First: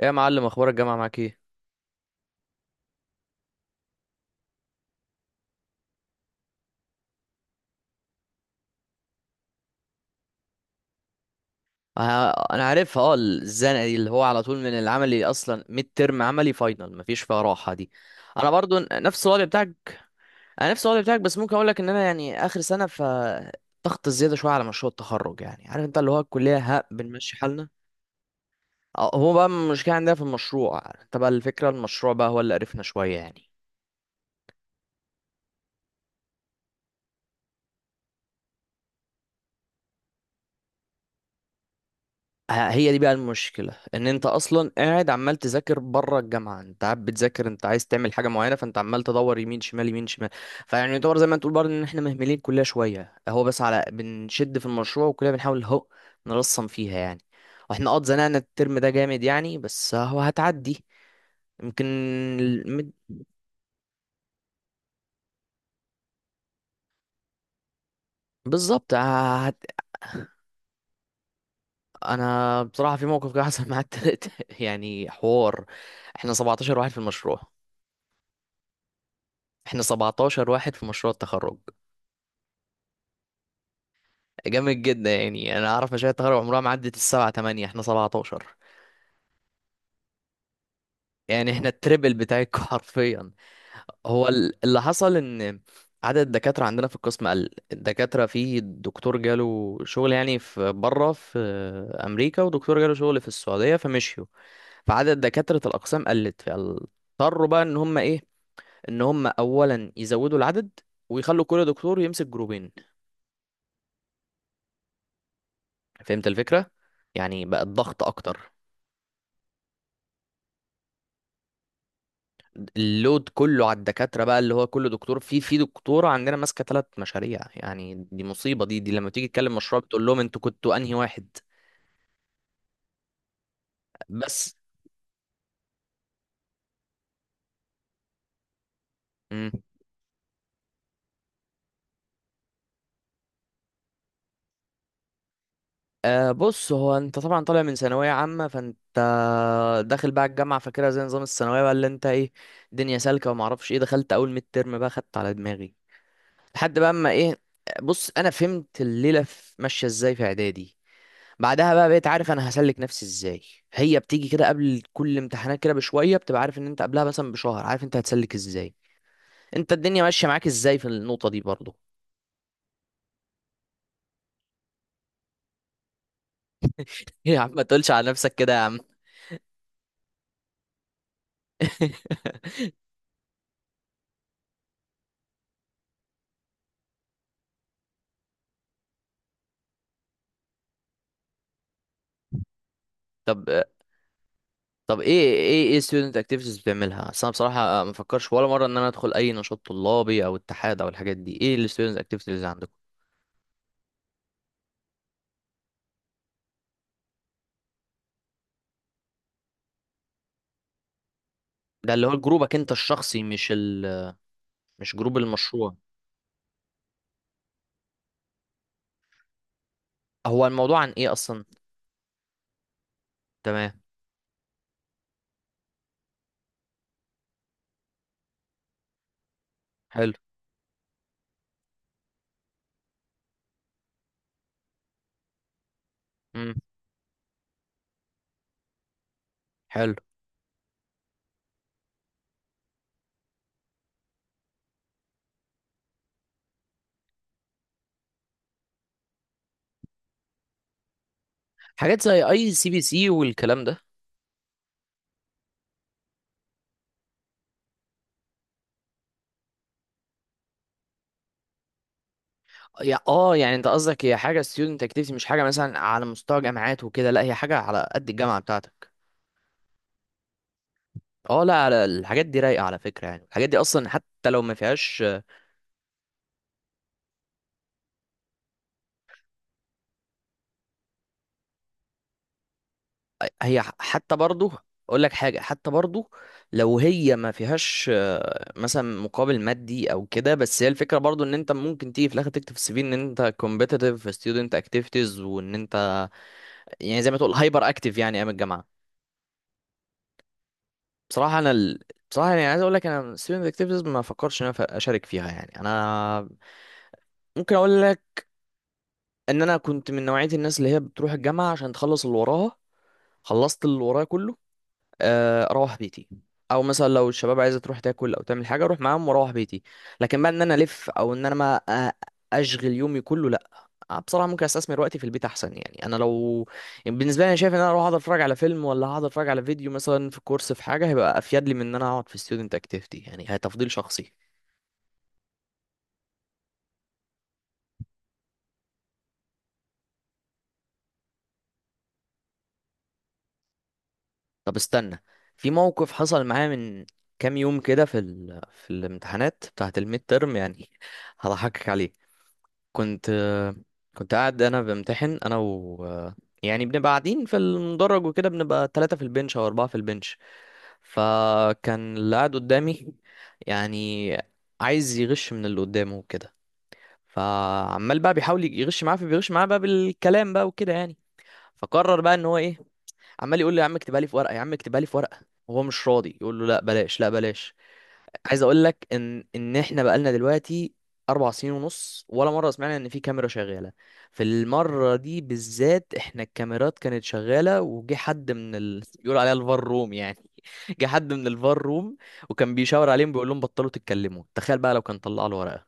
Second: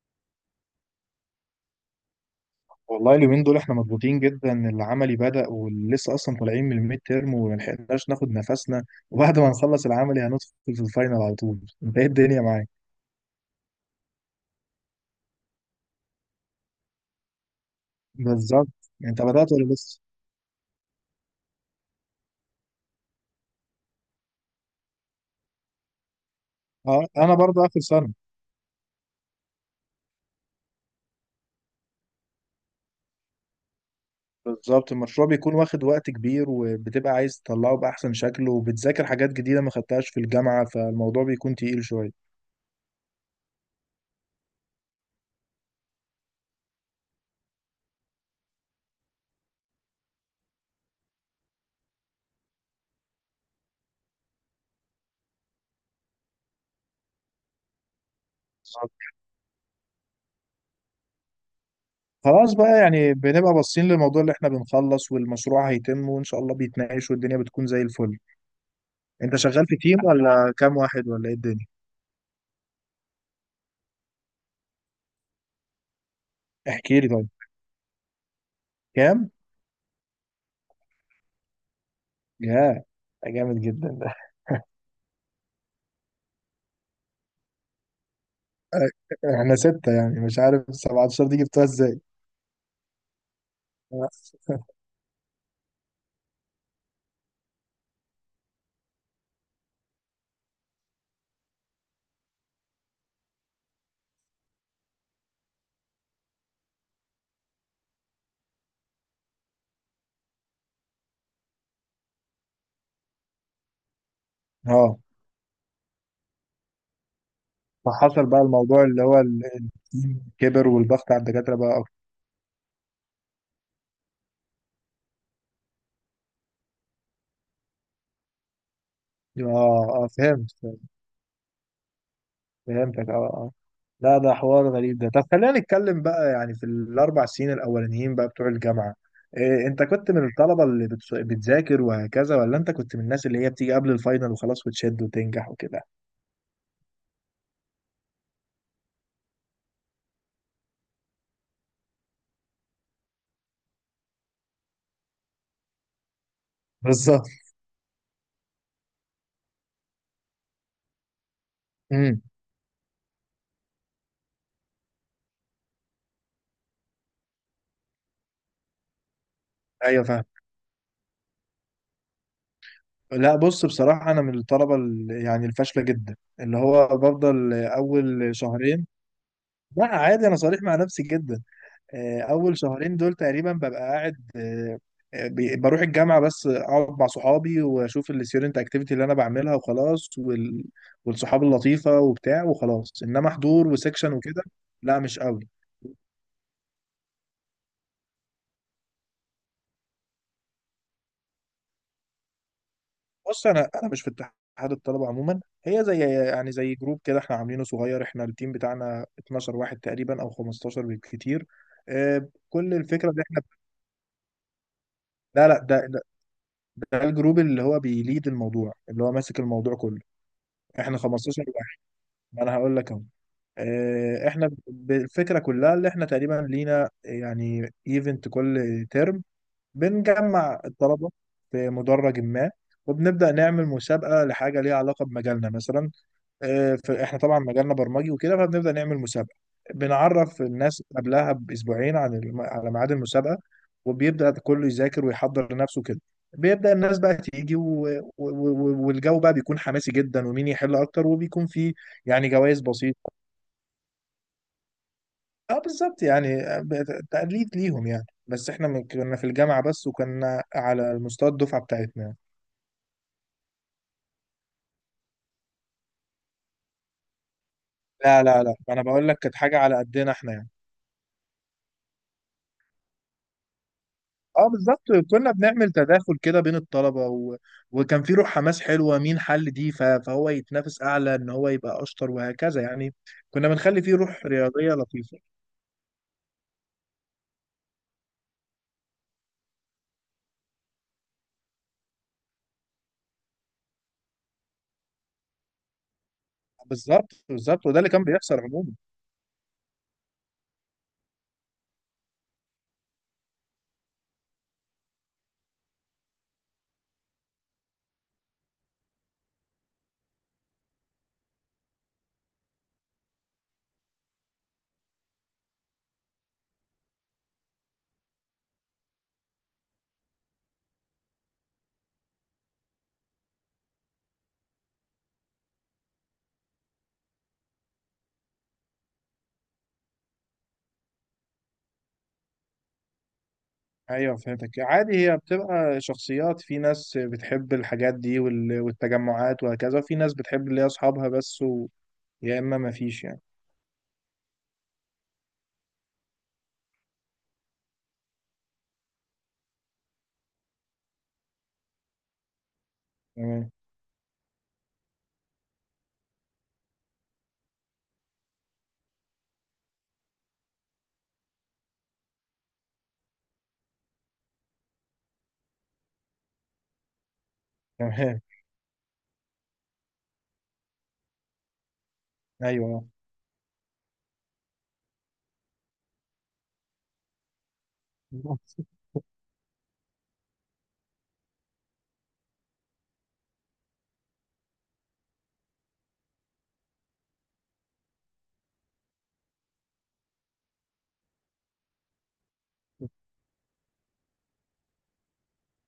ايه يا معلم، اخبار الجامعه معاك ايه؟ والله اليومين دول احنا مضغوطين جدا، العملي بدأ ولسه اصلا طالعين من الميد تيرم وما لحقناش ناخد نفسنا. وبعد ما نخلص العملي هندخل في الفاينل على طول. انت ايه انا الدنيا أنا معاك؟ عارفها. اه، الزنقه دي اللي هو على طول من العملي اصلا. ميد ترم، عملي، فاينل، مفيش فيها راحه دي. انا بالظبط. برضو انت نفس الوضع بدأت ولا بتاعك. لسه؟ انا نفس الوضع بتاعك، بس ممكن اقول لك ان انا يعني اخر سنه ف ضغط زياده شويه على مشروع التخرج. يعني عارف انت اللي هو الكليه ها اه، انا بنمشي برضه حالنا. اخر سنة. هو بقى المشكله عندنا في المشروع، انت بقى الفكره المشروع بقى هو اللي قرفنا شويه يعني. بالظبط، المشروع بيكون واخد وقت كبير وبتبقى عايز تطلعه بأحسن شكل، وبتذاكر حاجات جديدة ما خدتهاش في الجامعة، فالموضوع بيكون تقيل شوية. هي دي بقى المشكلة ان انت اصلا قاعد عمال تذاكر بره الجامعة. انت قاعد بتذاكر، انت عايز تعمل حاجة معينة، فانت عمال تدور يمين شمال يمين شمال. فيعني يعتبر زي ما تقول برضه ان احنا مهملين الكلية شوية، هو بس على بنشد في المشروع وكلنا بنحاول هو نرسم فيها يعني. واحنا اه اتزنقنا الترم ده بالظبط. جامد يعني، بس هو هتعدي يمكن. خلاص بقى، المد- يعني بنبقى باصين للموضوع اللي احنا بنخلص والمشروع هيتم وإن شاء الله بيتناقش والدنيا بتكون زي الفل. بالظبط. انت شغال في تيم ولا كام واحد ولا ايه الدنيا؟ انا بصراحة في موقف كده حصل معايا التالت يعني حوار. احنا 17 واحد في احكي لي طيب. المشروع. كام؟ احنا 17 واحد في مشروع التخرج. يا، ده جامد جدا ده. جامد جدا يعني، انا اعرف مشاهد تخرج عمرها ما عدت السبعة تمانية، احنا 17. احنا ستة، يعني مش عارف 17 دي يعني جبتها احنا ازاي. التربل بتاعك حرفيا. هو اللي حصل ان عدد الدكاترة عندنا في القسم قل. الدكاترة، في دكتور جاله شغل يعني في بره في امريكا، ودكتور جاله شغل في السعودية فمشيوا. فعدد دكاترة الاقسام قلت، فاضطروا بقى ان هم ايه، ان هم اولا يزودوا العدد ويخلوا كل دكتور يمسك جروبين. اه، فهمت الفكرة؟ يعني بقى الضغط فحصل بقى اكتر. الموضوع اللي هو التيم كبر والضغط على الدكاترة بقى اكتر. اللود كله على الدكاترة بقى، اللي هو كل دكتور في دكتورة عندنا ماسكة ثلاث مشاريع. يعني دي مصيبة دي، لما تيجي اه تكلم مشروع بتقول اه، لهم انتوا فهمت. كنتوا انهي واحد. فهمتك، اه اه. لا ده بس. حوار غريب ده. طب خلينا نتكلم بقى يعني في الاربع سنين الاولانيين بقى بتوع الجامعة. مم. إيه، انت كنت من الطلبة اللي بتذاكر وهكذا، ولا انت كنت من الناس اللي هي بتيجي قبل الفاينل وخلاص وتشد وتنجح وكده؟ آه، بص هو انت طبعا طالع من ثانوية عامة، فانت داخل بقى الجامعة فاكرها زي نظام الثانوية بقى اللي انت ايه، دنيا سالكة وما اعرفش ايه. دخلت اول ميد ترم بقى خدت على دماغي لحد بقى اما بالظبط. ايه. بص، انا فهمت الليلة ماشية ازاي في اعدادي. بعدها بقى بقيت امم. عارف انا هسلك نفسي ازاي. هي بتيجي كده قبل كل امتحانات كده بشويه، بتبقى عارف ان انت قبلها مثلا بشهر عارف انت هتسلك ازاي. انت الدنيا ايوه، فاهم. ماشيه معاك ازاي في النقطه دي برضه؟ لا بص، بصراحه انا من الطلبه يعني الفاشله جدا، اللي هو يا عم بفضل ما تقولش على اول نفسك كده يا عم. شهرين. لا عادي، انا صريح مع نفسي جدا. اول شهرين دول تقريبا ببقى قاعد، بروح الجامعه بس اقعد مع صحابي واشوف الستيودنت اكتيفيتي اللي انا بعملها وخلاص، والصحاب اللطيفه وبتاع وخلاص، انما طب، حضور وسكشن وكده. لا مش ايه قوي. ايه student activities بتعملها؟ اصل انا بصراحه ما فكرش ولا مره ان انا ادخل اي نشاط طلابي او اتحاد او الحاجات دي. ايه ال student activities اللي عندكم؟ بص، انا مش في اتحاد الطلبه عموما. هي زي يعني زي جروب كده احنا عاملينه صغير. احنا التيم بتاعنا 12 واحد تقريبا، او 15 بالكتير. ده اللي هو جروبك انت كل الفكره ان الشخصي احنا، مش ال مش جروب لا لا، المشروع؟ ده ده الجروب اللي هو بيليد الموضوع، اللي هو ماسك الموضوع كله. هو الموضوع عن احنا ايه 15 اصلا؟ واحد. ما انا هقول لك اهو. تمام. احنا الفكره كلها اللي احنا تقريبا لينا يعني ايفنت كل ترم. حلو. بنجمع الطلبه في مدرج ما، وبنبدا نعمل مسابقه لحاجه ليها علاقه بمجالنا مثلا. امم. فاحنا طبعا مجالنا برمجي وكده، فبنبدا نعمل مسابقه. حلو. بنعرف الناس قبلها باسبوعين عن على ميعاد المسابقه، وبيبدا كله يذاكر ويحضر نفسه كده. بيبدا الناس بقى تيجي، والجو بقى بيكون حماسي جدا، ومين يحل اكتر، وبيكون فيه حاجات زي يعني اي جوائز سي بي سي بسيطه. والكلام ده. اه بالظبط، يعني تقليد ليهم يعني، بس احنا كنا في الجامعه بس، وكنا على مستوى الدفعه بتاعتنا. يا اه، يعني انت قصدك هي حاجه ستودنت اكتيفيتي مش حاجه مثلا على مستوى جامعات وكده، لا هي حاجه على قد لا الجامعه لا لا، انا بتاعتك. بقول لك كانت حاجه على قدنا احنا يعني. اه، لا على الحاجات دي رايقه على فكره. يعني الحاجات دي اصلا حتى لو اه ما بالظبط. فيهاش. كنا بنعمل تداخل كده بين الطلبة، و... وكان في روح حماس حلوة. مين حل دي فهو يتنافس أعلى إن هو يبقى أشطر وهكذا يعني. كنا بنخلي فيه حتى روح برضه رياضية اقول لك لطيفة. حاجه، حتى برضه لو هي ما فيهاش مثلا مقابل مادي او كده، بس هي الفكره برضه ان انت ممكن تيجي في الاخر تكتب في السي في ان انت كومبيتيتيف في ستودنت اكتيفيتيز وان انت يعني زي ما بالظبط تقول بالظبط، هايبر وده اللي اكتيف كان يعني ايام بيحصل عموما. الجامعه. بصراحة أنا بصراحة يعني عايز أقول لك، أنا student activities ما فكرش إن أنا أشارك فيها. يعني أنا ممكن أقول لك إن أنا كنت من نوعية الناس اللي هي بتروح الجامعة عشان تخلص اللي وراها. خلصت اللي ورايا كله، اروح بيتي، او مثلا لو الشباب عايزه تروح تاكل او تعمل حاجه اروح معاهم واروح بيتي. لكن بقى ان انا الف او ان انا ما أ- اشغل يومي كله، لا. بصراحه ممكن استثمر وقتي في البيت احسن. يعني انا لو يعني بالنسبه لي انا شايف ان انا اروح اقعد اتفرج على فيلم، ولا هقعد اتفرج على فيديو مثلا في كورس في حاجه، هيبقى افيد لي من ان انا اقعد في ستودنت اكتيفيتي. يعني هي تفضيل شخصي. أيوه فهمتك. عادي، هي بتبقى شخصيات. في ناس بتحب الحاجات دي والتجمعات وهكذا، وفي ناس بتحب اللي هي أصحابها بس، و... يا إما مفيش يعني. طب استنى، في موقف حصل معايا من كام يوم كده في في الامتحانات بتاعه الميد ترم، يعني هضحكك عليه. كنت تمام. كنت قاعد انا بمتحن انا و يعني بنبقى قاعدين في المدرج وكده، بنبقى ثلاثة في البنش او أربعة في البنش. فكان اللي قاعد قدامي يعني عايز يغش من اللي قدامه وكده. فعمال بقى تمام. بيحاول يغش معاه، فبيغش معاه بقى بالكلام بقى وكده يعني. فقرر بقى ان هو ايه، أيوه. عمال يقول له يا عم اكتبها لي في ورقة، يا عم اكتبها لي في ورقة، وهو مش راضي يقول له لا بلاش، لا بلاش. عايز اقول لك ان احنا بقالنا دلوقتي اربع سنين ونص ولا مره سمعنا ان في كاميرا شغاله. في المره دي بالذات، احنا الكاميرات كانت شغاله وجه حد من بيقول عليها الفار روم يعني. جه حد من الفار روم وكان بيشاور عليهم بيقول لهم بطلوا تتكلموا. تخيل بقى لو كان طلع له ورقه.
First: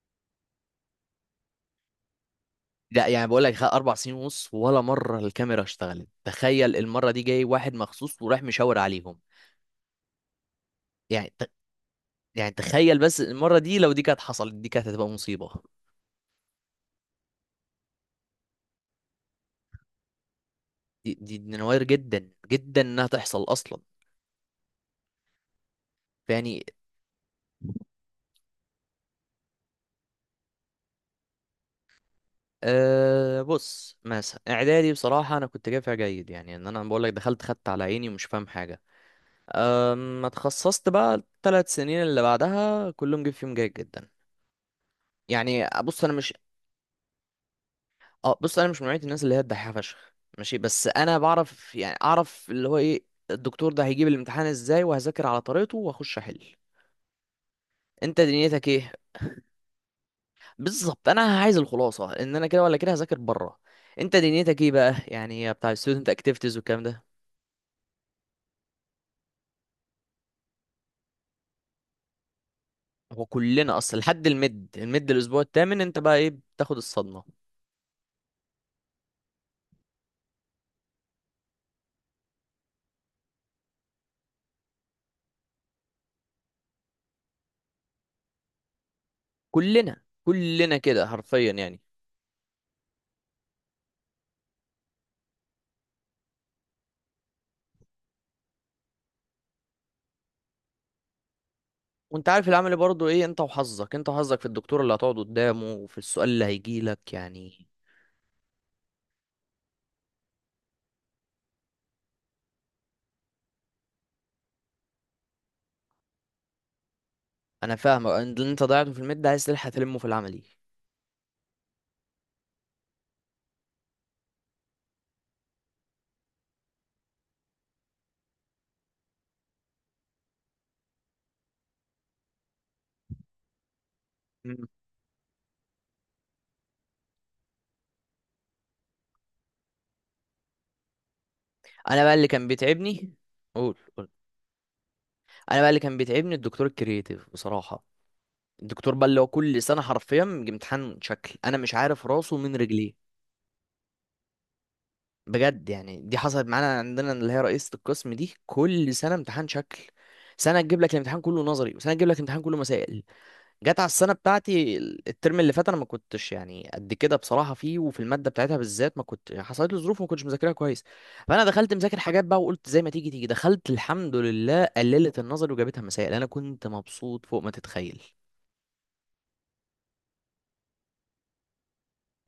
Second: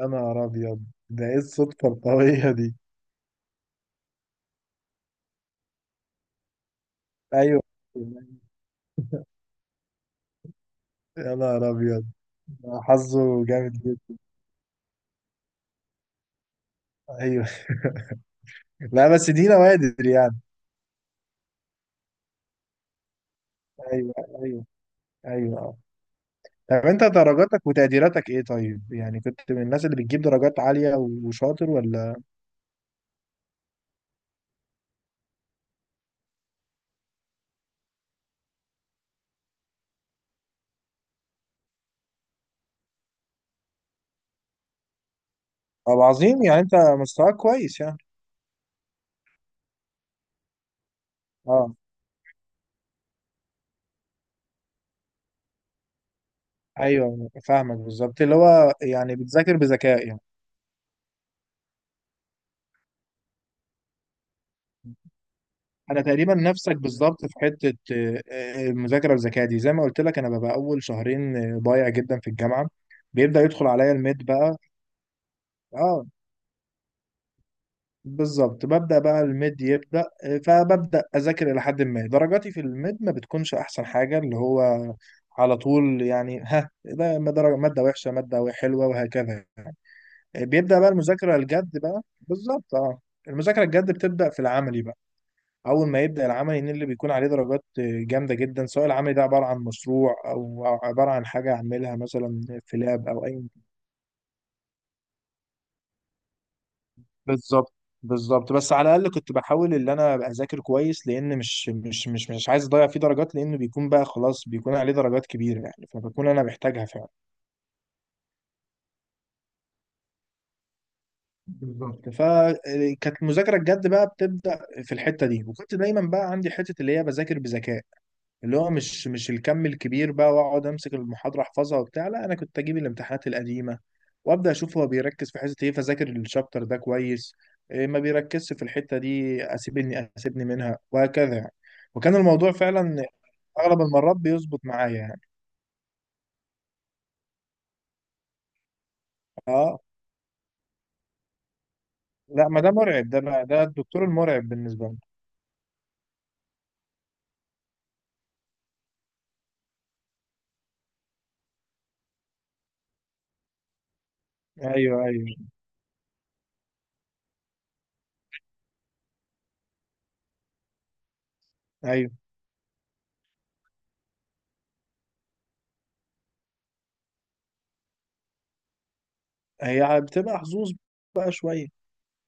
أنا أبيض. ده إيه الصدفة القوية دي؟ لا يعني بقول لك، اربع سنين ونص ولا مره الكاميرا اشتغلت، تخيل المره دي جاي أيوه. واحد مخصوص وراح مشاور عليهم. يعني يا ت... نهار ابيض، يعني ده تخيل بس، حظه المره جامد دي لو دي جدا. كانت حصلت دي كانت هتبقى مصيبه. ايوه. لا بس دي نوادر يعني. دي نوادر جدا جدا انها تحصل اصلا. ايوه ايوه ايوه، آه. يعني طب انت درجاتك وتقديراتك ايه طيب؟ يعني كنت من الناس اللي بتجيب درجات عالية وشاطر، ولا؟ أه، بص مثلا اعدادي بصراحه انا كنت جايب فيها جيد يعني، ان انا بقول لك دخلت خدت على عيني ومش فاهم حاجه. ما اتخصصت بقى الثلاث سنين اللي بعدها كلهم جيب فيهم جيد جدا. يعني طب بص انا مش عظيم، يعني انت مستواك كويس يعني. اه، بص انا مش من نوعيه الناس اللي هي الدحيحه فشخ ماشي، بس انا بعرف اه. يعني اعرف اللي هو ايه الدكتور ده هيجيب الامتحان ازاي، وهذاكر على طريقته واخش احل. ايوه فاهمك، انت بالظبط اللي دنيتك هو ايه؟ يعني بتذاكر بذكاء يعني. بالظبط، انا عايز الخلاصه ان انا كده ولا كده هذاكر بره. انت دنيتك ايه بقى يعني بتاع انا الستودنت تقريبا اكتيفيتيز نفسك والكلام ده؟ بالظبط في حتة المذاكرة بذكاء دي. زي ما قلت لك، انا ببقى اول شهرين ضايع جدا في الجامعة. هو بيبدأ يدخل كلنا عليا اصلا الميد لحد بقى. المد الاسبوع الثامن انت اه بقى ايه، بتاخد الصدمه. بالظبط، ببدأ بقى الميد يبدأ، فببدأ أذاكر. إلى حد ما درجاتي في الميد ما بتكونش أحسن حاجة، اللي هو على طول يعني، ها، ده درجة مادة وحشة، مادة حلوة وهكذا يعني. كلنا بيبدأ بقى كده المذاكرة حرفيا الجد يعني. بقى، بالظبط اه. المذاكرة الجد بتبدأ في العملي بقى. أول ما يبدأ العملي، إن اللي بيكون عليه درجات جامدة جدا، سواء العملي ده عبارة عن مشروع أو عبارة عن حاجة أعملها وانت مثلا عارف العمل في لاب برضه ايه، أو انت أي. وحظك، في الدكتور اللي هتقعد قدامه وفي السؤال اللي هيجي لك يعني. بالظبط بالظبط. بس على الاقل كنت بحاول ان انا ابقى اذاكر كويس، لان مش عايز اضيع فيه درجات، لانه بيكون بقى خلاص بيكون عليه درجات كبيره يعني، فبكون انا محتاجها فعلا. انا فاهمك، ان اللي انت ضيعته في المد عايز تلحق تلمه في العملي. بالظبط، فكانت المذاكره الجد بقى بتبدا في الحته دي. وكنت دايما بقى عندي حته اللي هي بذاكر بذكاء، اللي هو مش الكم الكبير بقى واقعد امسك المحاضره احفظها وبتاع، لا انا كنت اجيب الامتحانات القديمه وابدا مم. اشوف هو بيركز في حته ايه، فذاكر الشابتر ده كويس. إيه ما بيركزش في الحته دي اسيبني اسيبني منها وهكذا يعني. انا بقى وكان اللي كان الموضوع فعلا بيتعبني. قول، اغلب المرات بيظبط معايا يعني. انا بقى اللي كان بيتعبني الدكتور الكرييتيف بصراحه. الدكتور بقى اللي هو كل اه سنة حرفيا بيجي امتحان شكل، أنا مش عارف راسه لا، من ما ده رجليه. مرعب ده بقى، ده الدكتور المرعب بالنسبه لي. بجد يعني، دي حصلت معانا عندنا، اللي هي رئيسة القسم دي كل سنة امتحان شكل. سنة تجيب لك الامتحان كله نظري، وسنة تجيب لك الامتحان كله مسائل. جت على السنة بتاعتي ايوه ايوه الترم اللي فات، أنا ما كنتش يعني قد كده بصراحة فيه، وفي المادة بتاعتها بالذات ما كنت حصلت لي ظروف ما كنتش مذاكرها كويس. فأنا دخلت مذاكر ايوه. حاجات بقى وقلت زي ما تيجي تيجي، دخلت الحمد لله قللت النظري وجابتها مسائل، أنا كنت مبسوط فوق ما تتخيل. هي بتبقى حظوظ بقى شويه.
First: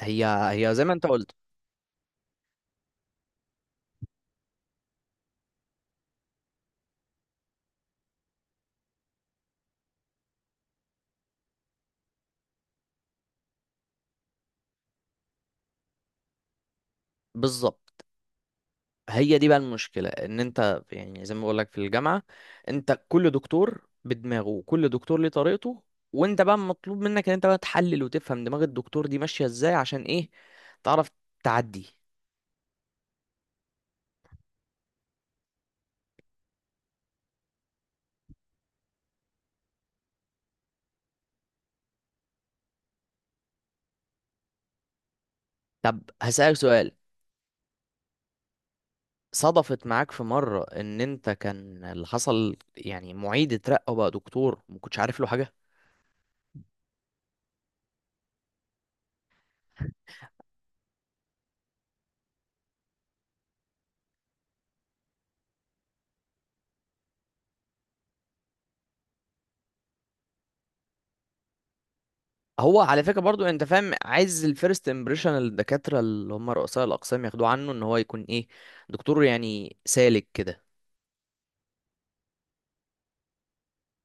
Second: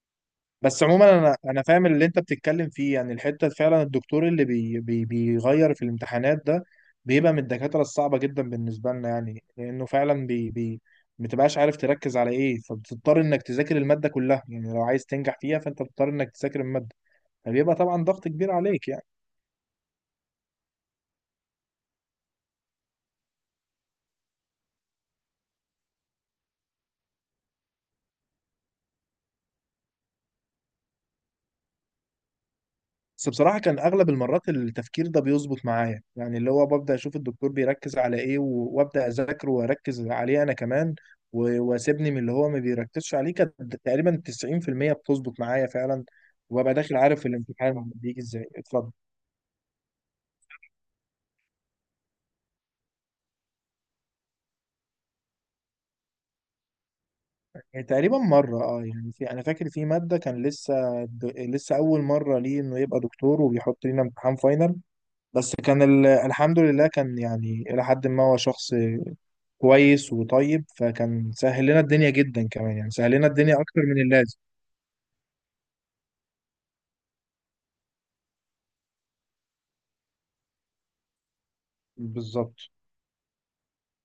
هي هي بس زي ما أنت عموما قلت، انا فاهم اللي انت بتتكلم فيه يعني. الحته فعلا الدكتور اللي بي بيغير في الامتحانات ده، بيبقى من الدكاتره الصعبه جدا بالنسبه لنا يعني، لانه فعلا بي ما بتبقاش عارف تركز على ايه، فبتضطر انك تذاكر الماده كلها يعني. لو عايز تنجح فيها، فانت بتضطر انك تذاكر الماده، فبيبقى بالظبط. طبعا ضغط كبير عليك يعني. هي دي بقى المشكلة، ان انت يعني زي ما بقول لك في الجامعة، انت كل دكتور بدماغه وكل دكتور ليه طريقته. وانت بقى مطلوب منك ان انت بقى تحلل وتفهم دماغ الدكتور دي ماشية ازاي عشان ايه، تعرف تعدي. بس بصراحة كان أغلب المرات التفكير ده بيظبط معايا يعني، اللي هو ببدأ أشوف الدكتور بيركز على إيه وأبدأ أذاكره وأركز عليه أنا كمان، وأسيبني من اللي هو ما بيركزش عليه. كانت تقريبا 90% بتظبط معايا طب فعلا، هسألك وأبقى سؤال، داخل عارف الامتحان بيجي إزاي اتفضل. صدفت معاك في مرة ان انت كان اللي حصل يعني معيد اترقى وبقى دكتور ما كنتش عارف له حاجة؟ يعني تقريبا مرة، أه يعني، في أنا فاكر في مادة كان لسه لسه أول مرة ليه إنه يبقى دكتور، وبيحط لنا امتحان فاينل. بس كان الحمد لله كان يعني إلى حد ما هو شخص كويس وطيب، فكان سهل لنا الدنيا جدا كمان، هو يعني على سهل فكرة لنا برضو الدنيا انت اكتر فاهم، من اللازم. عايز الفيرست امبريشن الدكاترة اللي هم رؤساء الاقسام ياخدوه عنه ان هو يكون ايه، دكتور يعني سالك كده. بالظبط